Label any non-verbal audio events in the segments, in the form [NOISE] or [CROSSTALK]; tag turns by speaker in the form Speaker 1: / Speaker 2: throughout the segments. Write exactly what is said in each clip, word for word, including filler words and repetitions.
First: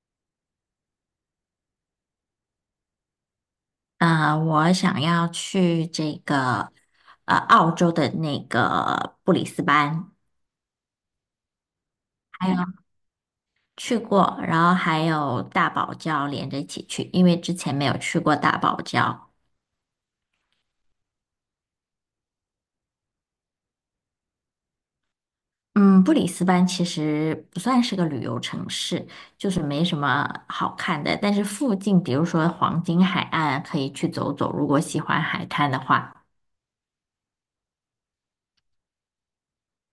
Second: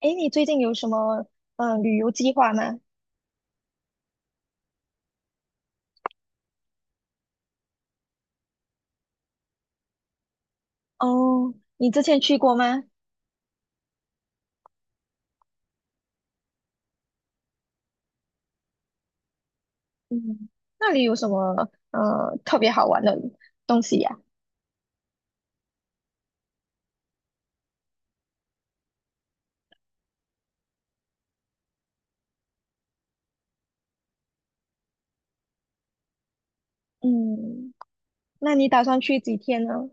Speaker 1: 哎，你最近有什么嗯旅游计划吗？
Speaker 2: 呃，我想要去这个呃澳洲的那个布里斯班，
Speaker 1: 哦，你之前去
Speaker 2: 还
Speaker 1: 过
Speaker 2: 有
Speaker 1: 吗？
Speaker 2: 去过，然后还有大堡礁连着一起去，因为之前没有去过大堡礁。
Speaker 1: 嗯，那里有什么呃特别好玩的东西呀？
Speaker 2: 嗯，布里斯班其实不算是个旅游城市，就是没什么好看的，但是附近比如说黄金海岸可以去走走，如果喜欢海滩的话。
Speaker 1: 嗯，那你打算去几天呢？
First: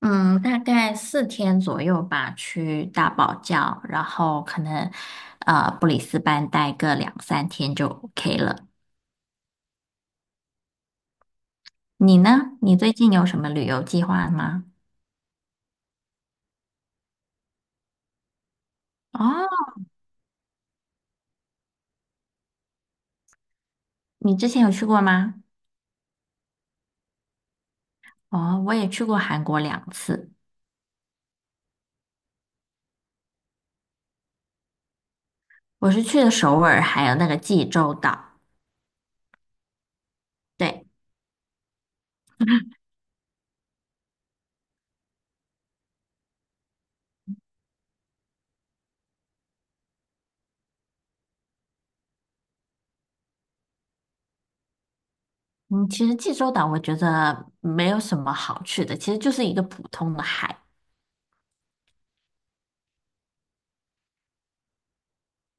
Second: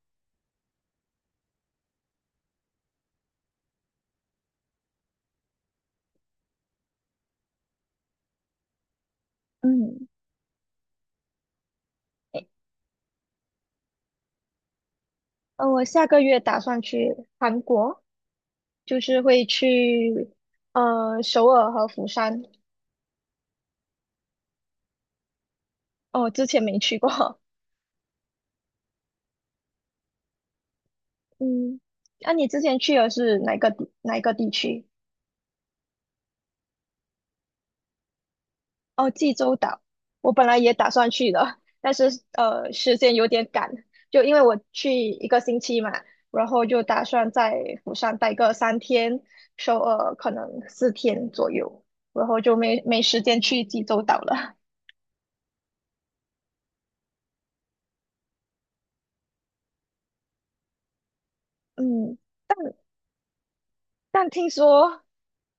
Speaker 2: 嗯，大概四天左右吧，去大堡礁，然后可能呃布里斯班待个两三天就 OK 了。
Speaker 1: 嗯，
Speaker 2: 你
Speaker 1: 诶，
Speaker 2: 呢？你最近有什么旅游计划吗？
Speaker 1: 呃，我下个月打算去韩国。就是会
Speaker 2: 哦，
Speaker 1: 去呃首尔和釜山。
Speaker 2: 你之前有去过吗？
Speaker 1: 哦，之前没去过。
Speaker 2: 哦，我也去过韩国两次，
Speaker 1: [LAUGHS] 嗯，那，你之前去的是哪个地哪个地区？
Speaker 2: 我是去的首尔，还有那个济州岛。
Speaker 1: 哦，济州岛。我本来也
Speaker 2: 对，
Speaker 1: 打算去的，但是呃时间有点赶，就因为我去一个星期嘛，然后就打算在釜山待个三天，首尔可能四天左右，然后就没没时间去济州岛了。
Speaker 2: 嗯，其实济州岛我觉得没有什么好去的，其实就是一个普通的海。
Speaker 1: [LAUGHS] 嗯。但听说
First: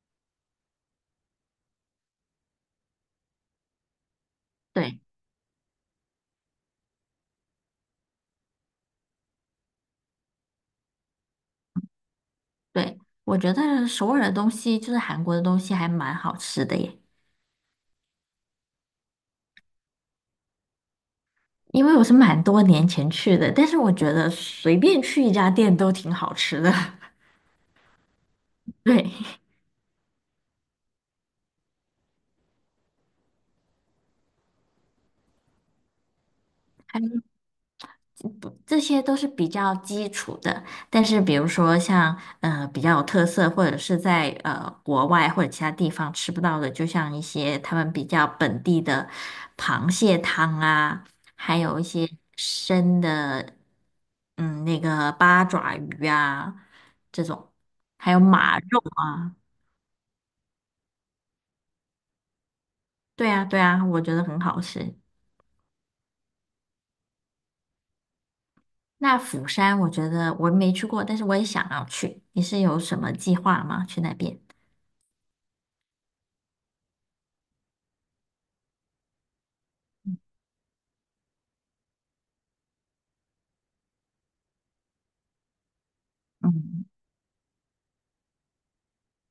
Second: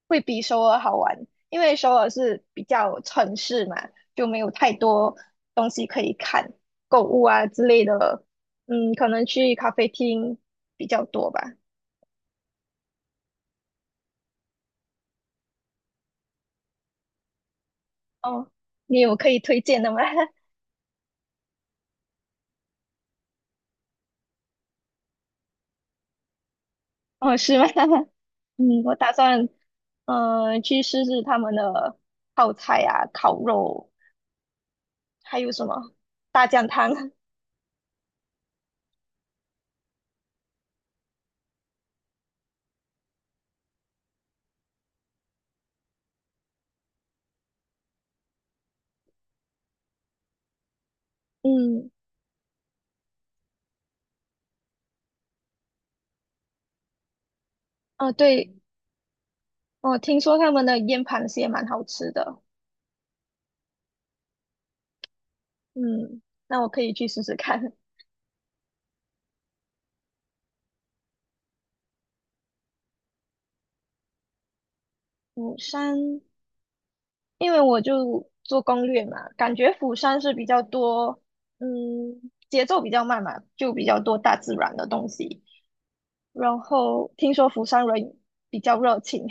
Speaker 1: 会比首尔好玩，因为首尔是比较城市嘛，就没有太
Speaker 2: 对
Speaker 1: 多东西可以看，购物啊之类的，嗯，可能去咖啡厅比较多吧。
Speaker 2: 对，我觉得首尔的东西就是韩国的东西还蛮好吃的耶。
Speaker 1: 哦，你有可以推荐的吗？[LAUGHS]
Speaker 2: 因为我是蛮多年前去的，但是我觉得随便去一家店都挺好吃的。[LAUGHS]
Speaker 1: 哦，是吗？[LAUGHS] 嗯，我打
Speaker 2: 对，
Speaker 1: 算嗯去试试他们的泡菜啊、烤肉，还有什么大酱
Speaker 2: 还
Speaker 1: 汤。[LAUGHS]
Speaker 2: 有不，这些都是比较基础的。但是比如说像呃比较有特色，或者是在呃国外或者其他地方吃不到的，就像一些他们比较本地的螃蟹汤啊，还有一
Speaker 1: 嗯，
Speaker 2: 些生的嗯那个八爪鱼啊这种，
Speaker 1: 哦，
Speaker 2: 还有
Speaker 1: 对，
Speaker 2: 马肉。
Speaker 1: 我听说他们的腌螃蟹蛮好吃的。
Speaker 2: 对啊，对啊，我觉得很好吃。
Speaker 1: 嗯，那我可以去试试看
Speaker 2: 那釜山，我觉得我没去过，但是我也想要去。你是有什么计划吗？去那边？
Speaker 1: 釜山，因为我就做攻略嘛，感觉釜山是比较多，嗯，节奏比较慢嘛，就比较多大自然的东西。然
Speaker 2: 嗯，
Speaker 1: 后听说釜山人比较热情。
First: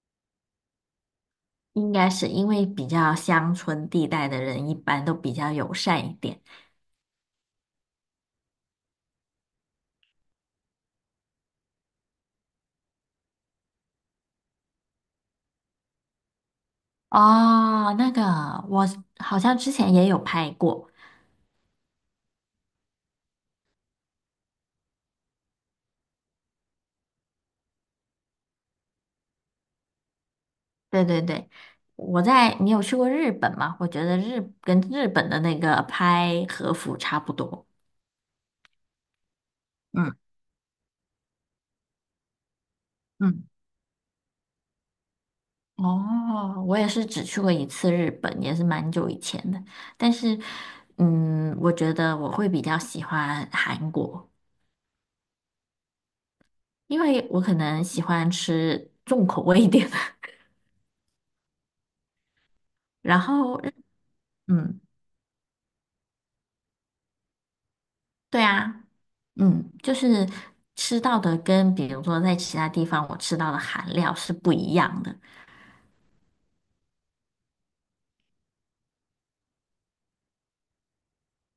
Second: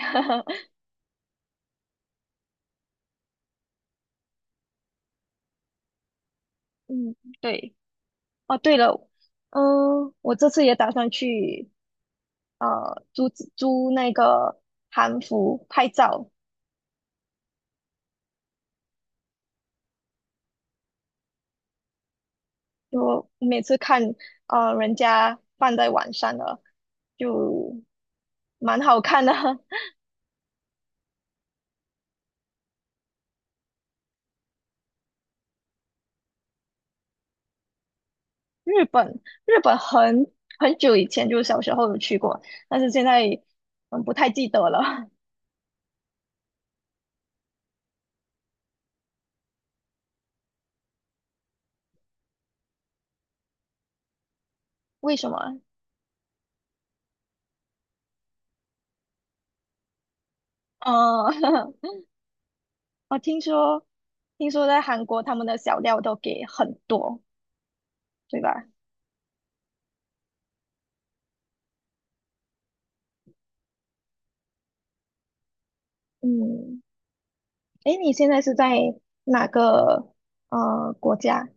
Speaker 2: 应该是因为比较乡村地带的人一般都比较友善一点。
Speaker 1: [LAUGHS] 嗯，对。哦，对了，嗯，我这次也打算去呃租租那个韩服拍照，
Speaker 2: 哦，那个我好像之前也有拍过，
Speaker 1: 就每次看呃人家放在晚上的，就蛮好看的。[LAUGHS]
Speaker 2: 对对对，我在，你有去过日本吗？我觉得日跟日本的那个拍和服差不多。
Speaker 1: 日本日本
Speaker 2: 嗯
Speaker 1: 很很久以前就是小时候有去过，但是现在
Speaker 2: 嗯。
Speaker 1: 嗯不太记得了。[LAUGHS]
Speaker 2: 哦，我也是只去过一次日本，也是蛮久以前的。但是，嗯，我觉得我会比较喜欢韩国，
Speaker 1: 为什么？
Speaker 2: 因为我可能喜欢吃重口味一点的。[LAUGHS]
Speaker 1: 呃，[LAUGHS] 我
Speaker 2: 然
Speaker 1: 听
Speaker 2: 后日
Speaker 1: 说听说在
Speaker 2: 嗯，
Speaker 1: 韩国他们的小料都给很多，对
Speaker 2: 对
Speaker 1: 吧？
Speaker 2: 啊，嗯，就是吃到的跟比如说在其他地方我吃到的韩料是不一样的。
Speaker 1: 嗯，诶，你现在是在哪个呃国家？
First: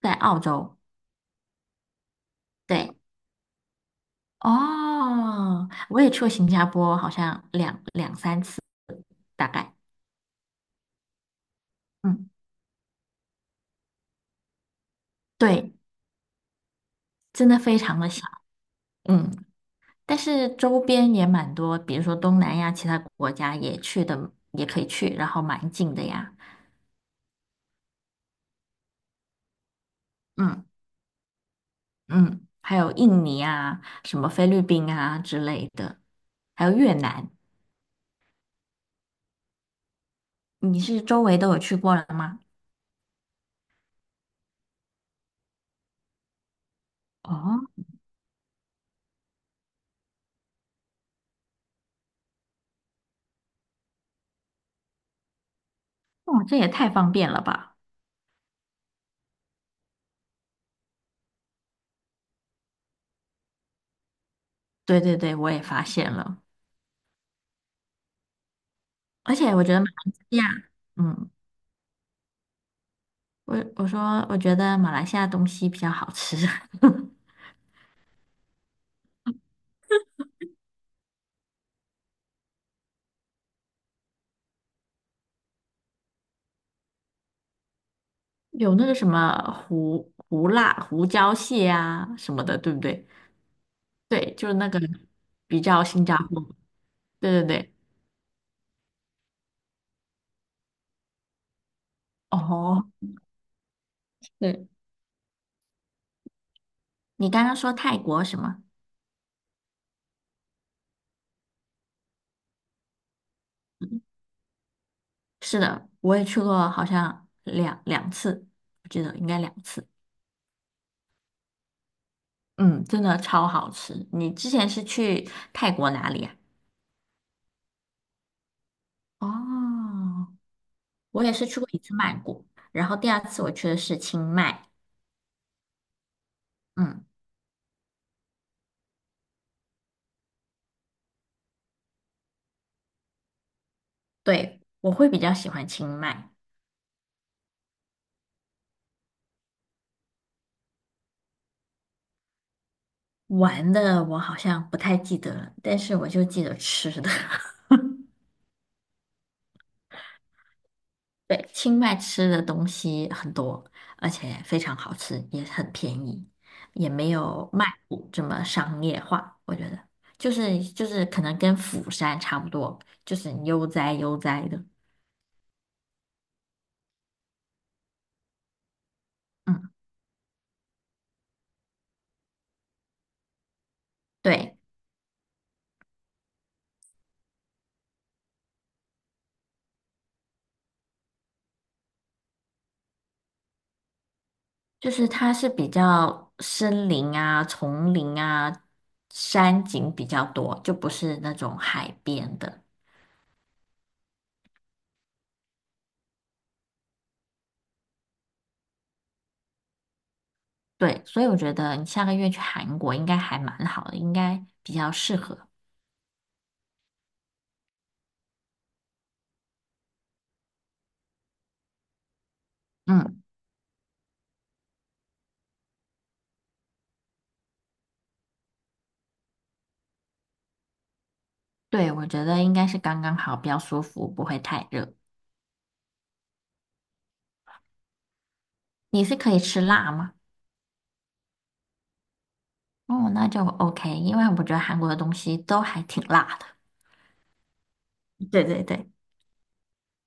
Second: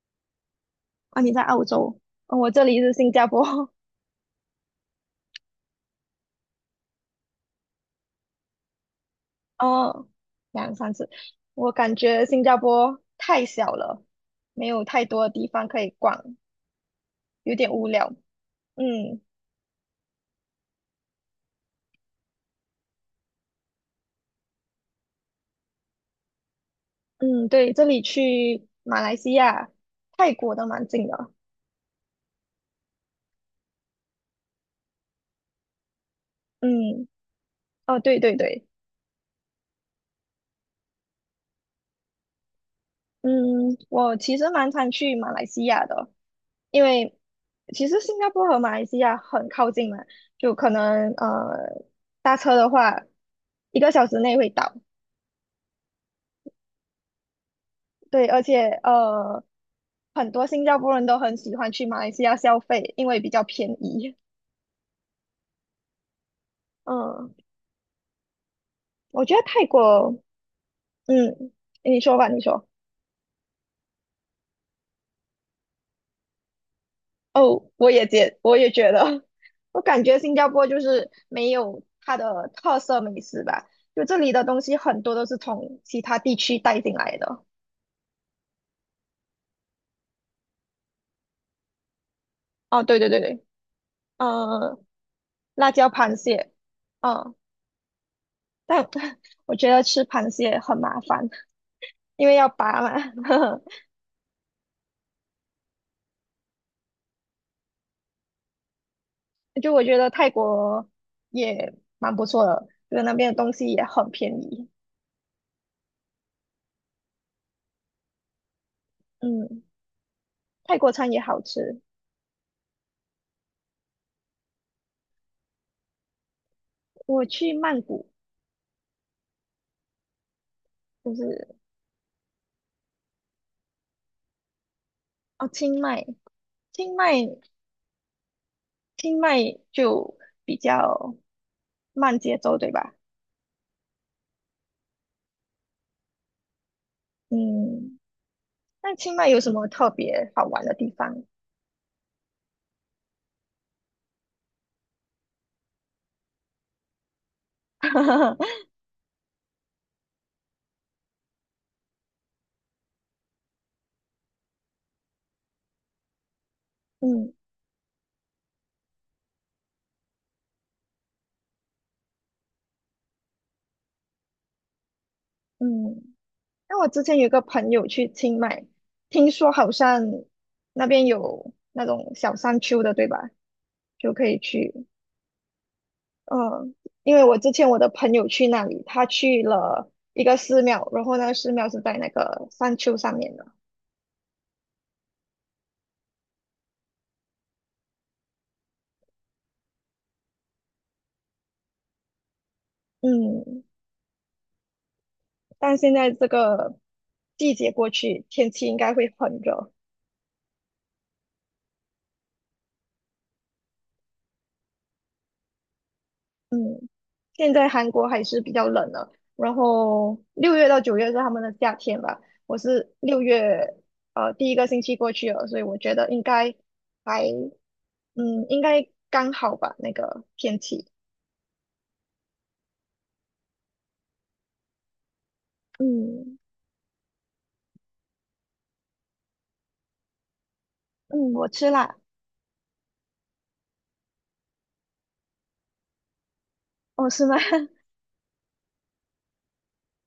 Speaker 2: 在澳洲，
Speaker 1: 啊，你在澳洲，哦，我这里是
Speaker 2: 对，
Speaker 1: 新加坡。
Speaker 2: 哦，我也去过新加坡，好像两两三次大概。
Speaker 1: 哦，两三次，我感觉
Speaker 2: 嗯，
Speaker 1: 新加坡太小了，没有太多的地方
Speaker 2: 对，
Speaker 1: 可以逛，
Speaker 2: 真
Speaker 1: 有
Speaker 2: 的
Speaker 1: 点
Speaker 2: 非
Speaker 1: 无
Speaker 2: 常
Speaker 1: 聊。
Speaker 2: 的小。
Speaker 1: 嗯
Speaker 2: 嗯。但是周边也蛮多，比如说东南亚其他国家也去的，也可以去，然后蛮近的呀。
Speaker 1: 嗯，对，这里去马来西亚、泰国
Speaker 2: 嗯
Speaker 1: 都蛮近的。
Speaker 2: 嗯，还有印尼啊，什么菲律宾啊之类的，还有越
Speaker 1: 嗯，
Speaker 2: 南。
Speaker 1: 哦，对对对，
Speaker 2: 你是周围都有去过了吗？
Speaker 1: 嗯，我其实蛮常去马来西亚的，因为
Speaker 2: 哦，
Speaker 1: 其实新加坡和马来西亚很靠近嘛，就可能呃搭车的话，一个小时内会到。
Speaker 2: 哦，这也太方便了吧！
Speaker 1: 对，而且呃，很多新加坡人都很喜欢去马来西亚消费，因为比较便宜。
Speaker 2: 对对对，我也发现了，
Speaker 1: 嗯，我觉
Speaker 2: 而
Speaker 1: 得
Speaker 2: 且我
Speaker 1: 泰
Speaker 2: 觉得马来
Speaker 1: 国，
Speaker 2: 西亚，嗯，
Speaker 1: 嗯，你说吧，你说。
Speaker 2: 我我说我觉得马来西亚东西比较好吃，
Speaker 1: 哦，我也觉，我也觉得。[LAUGHS] 我感觉新加坡就是没有它的特色美食吧，就这里的东西很多都是从其他地区带进来的。
Speaker 2: [LAUGHS] 有那个什么胡胡辣胡椒蟹啊什么的，对不
Speaker 1: 哦，对
Speaker 2: 对？
Speaker 1: 对对对，
Speaker 2: 对，就是那个
Speaker 1: 嗯，
Speaker 2: 比
Speaker 1: 辣
Speaker 2: 较
Speaker 1: 椒
Speaker 2: 新
Speaker 1: 螃
Speaker 2: 加坡。
Speaker 1: 蟹。
Speaker 2: 对
Speaker 1: 嗯，
Speaker 2: 对对，
Speaker 1: 但 [LAUGHS] 我觉得吃螃蟹很麻烦，因为要拔
Speaker 2: 哦，
Speaker 1: 嘛。[LAUGHS]
Speaker 2: 对，你刚刚说泰国什么？
Speaker 1: 就我觉得泰国也蛮不错的，就是那边的东西也
Speaker 2: 嗯
Speaker 1: 很便宜。
Speaker 2: 是的，我也去过，好像两两次，我记得应该
Speaker 1: 嗯，
Speaker 2: 两次。
Speaker 1: 泰国餐也好吃。
Speaker 2: 嗯，真的超好吃。你之前是去泰国哪里呀？
Speaker 1: 我去曼谷，
Speaker 2: 哦，
Speaker 1: 就
Speaker 2: 我也是
Speaker 1: 是
Speaker 2: 去过一次曼谷，然后第二次我去的是清迈。
Speaker 1: 哦，清迈，清
Speaker 2: 嗯，
Speaker 1: 迈，清迈就比较慢节奏，对吧？
Speaker 2: 对，我会比较喜欢清迈。
Speaker 1: 嗯，那清迈有什么特别好玩的地方？
Speaker 2: 玩的我好像不太记得了，但是我就记得吃的。[LAUGHS]
Speaker 1: [LAUGHS]
Speaker 2: 对，清迈吃的东西很多，而且非常好吃，也很便宜，也没
Speaker 1: 嗯
Speaker 2: 有曼谷这么商业化。我觉得，就是就是可能跟釜山差不多，就是悠哉悠哉的。
Speaker 1: 嗯，那我之前有个朋友去清迈，听说好
Speaker 2: 嗯，
Speaker 1: 像那边有那种小山丘的，对吧？就可以
Speaker 2: 对，
Speaker 1: 去。嗯，因为我之前我的朋友去那里，他去了一个寺庙，然后那个寺庙是在那个山丘上面的。
Speaker 2: 就是它是比较森林啊、丛林啊、山景比较多，就不是那种海边的。
Speaker 1: 嗯，但现在这个季节过去，天气应该会很热。
Speaker 2: 对，所以我觉得你下个月去韩国应该还蛮好的，应该比较适合。
Speaker 1: 嗯，现在韩国还是比较冷的，然后六月到九月是他们的夏天吧。我是
Speaker 2: 嗯。
Speaker 1: 六月呃第一个星期过去了，所以我觉得应该还嗯应该刚好吧那个天气。
Speaker 2: 对，我觉得应该是刚刚好，比较舒服，不会太热。
Speaker 1: 嗯
Speaker 2: 你是可以吃辣吗？
Speaker 1: 嗯，我吃辣。
Speaker 2: 哦，那就 OK，因为我觉得韩国的东西都还挺辣的。
Speaker 1: 哦，是吗？[LAUGHS]
Speaker 2: 对对对，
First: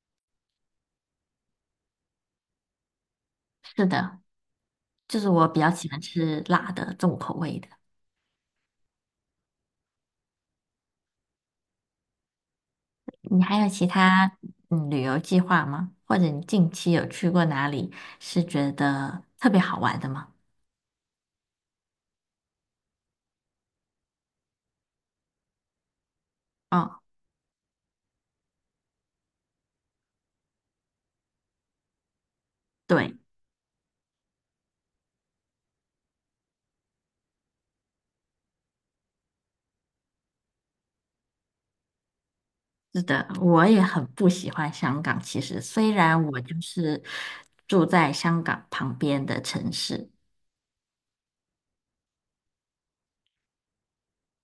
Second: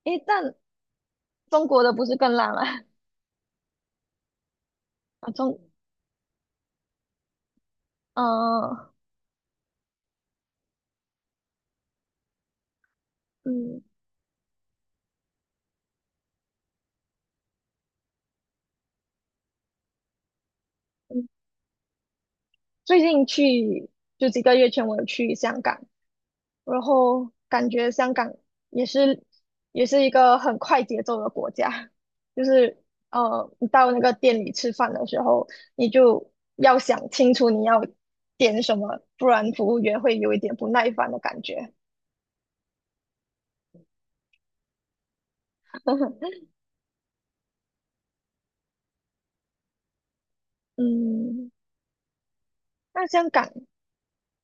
Speaker 1: 诶，但中国的不是更烂吗？[LAUGHS]
Speaker 2: 是的，就是
Speaker 1: 啊，
Speaker 2: 我
Speaker 1: 中，
Speaker 2: 比较喜欢吃辣的重口味的。
Speaker 1: 嗯、
Speaker 2: 你还有
Speaker 1: 嗯
Speaker 2: 其他嗯旅游计划吗？或者你近期有去过哪里是觉得特别好玩的吗？
Speaker 1: 嗯，最近去就几个月前我有去香港，然
Speaker 2: 哦，
Speaker 1: 后感觉香港也是也是一个很快节奏的国家，就是
Speaker 2: 对，
Speaker 1: 呃，你到那个店里吃饭的时候，你就要想清楚你要点什么，不然服务员会有一点不耐烦的感觉。
Speaker 2: 是的，我也很不喜欢香港。其实虽然我就是住在香港旁边的城市，
Speaker 1: 嗯，那香港。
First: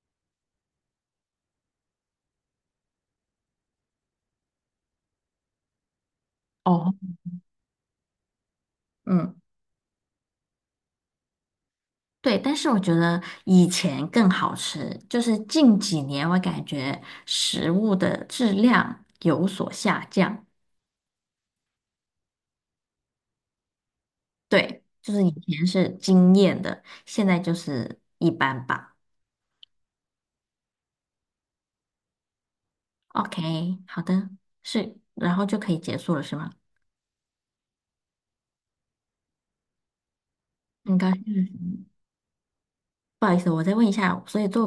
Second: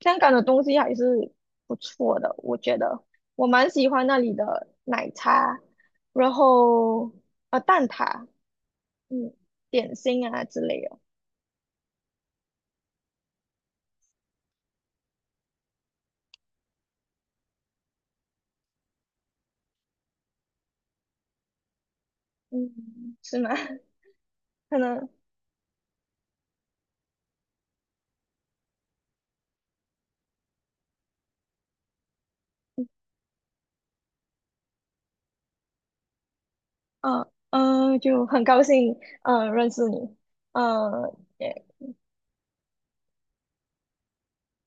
Speaker 1: 香港的东西还是不错的。我觉得我蛮喜欢那里的奶茶，然
Speaker 2: 哦，
Speaker 1: 后呃蛋挞，嗯，
Speaker 2: 嗯。
Speaker 1: 点心啊之类的。
Speaker 2: 对，但是我觉得以前更好吃，就是近几年我感觉食物的质量有所下降。
Speaker 1: 嗯，是吗？[LAUGHS] 可
Speaker 2: 对，
Speaker 1: 能，
Speaker 2: 就是以前是惊艳的，现在就是一般吧。OK，好的，是，然后就可以结束了，是吗？
Speaker 1: 呃嗯就很高兴，呃，认识你，
Speaker 2: 很高
Speaker 1: 呃，
Speaker 2: 兴认识你，不好意思，我再问一下，所以做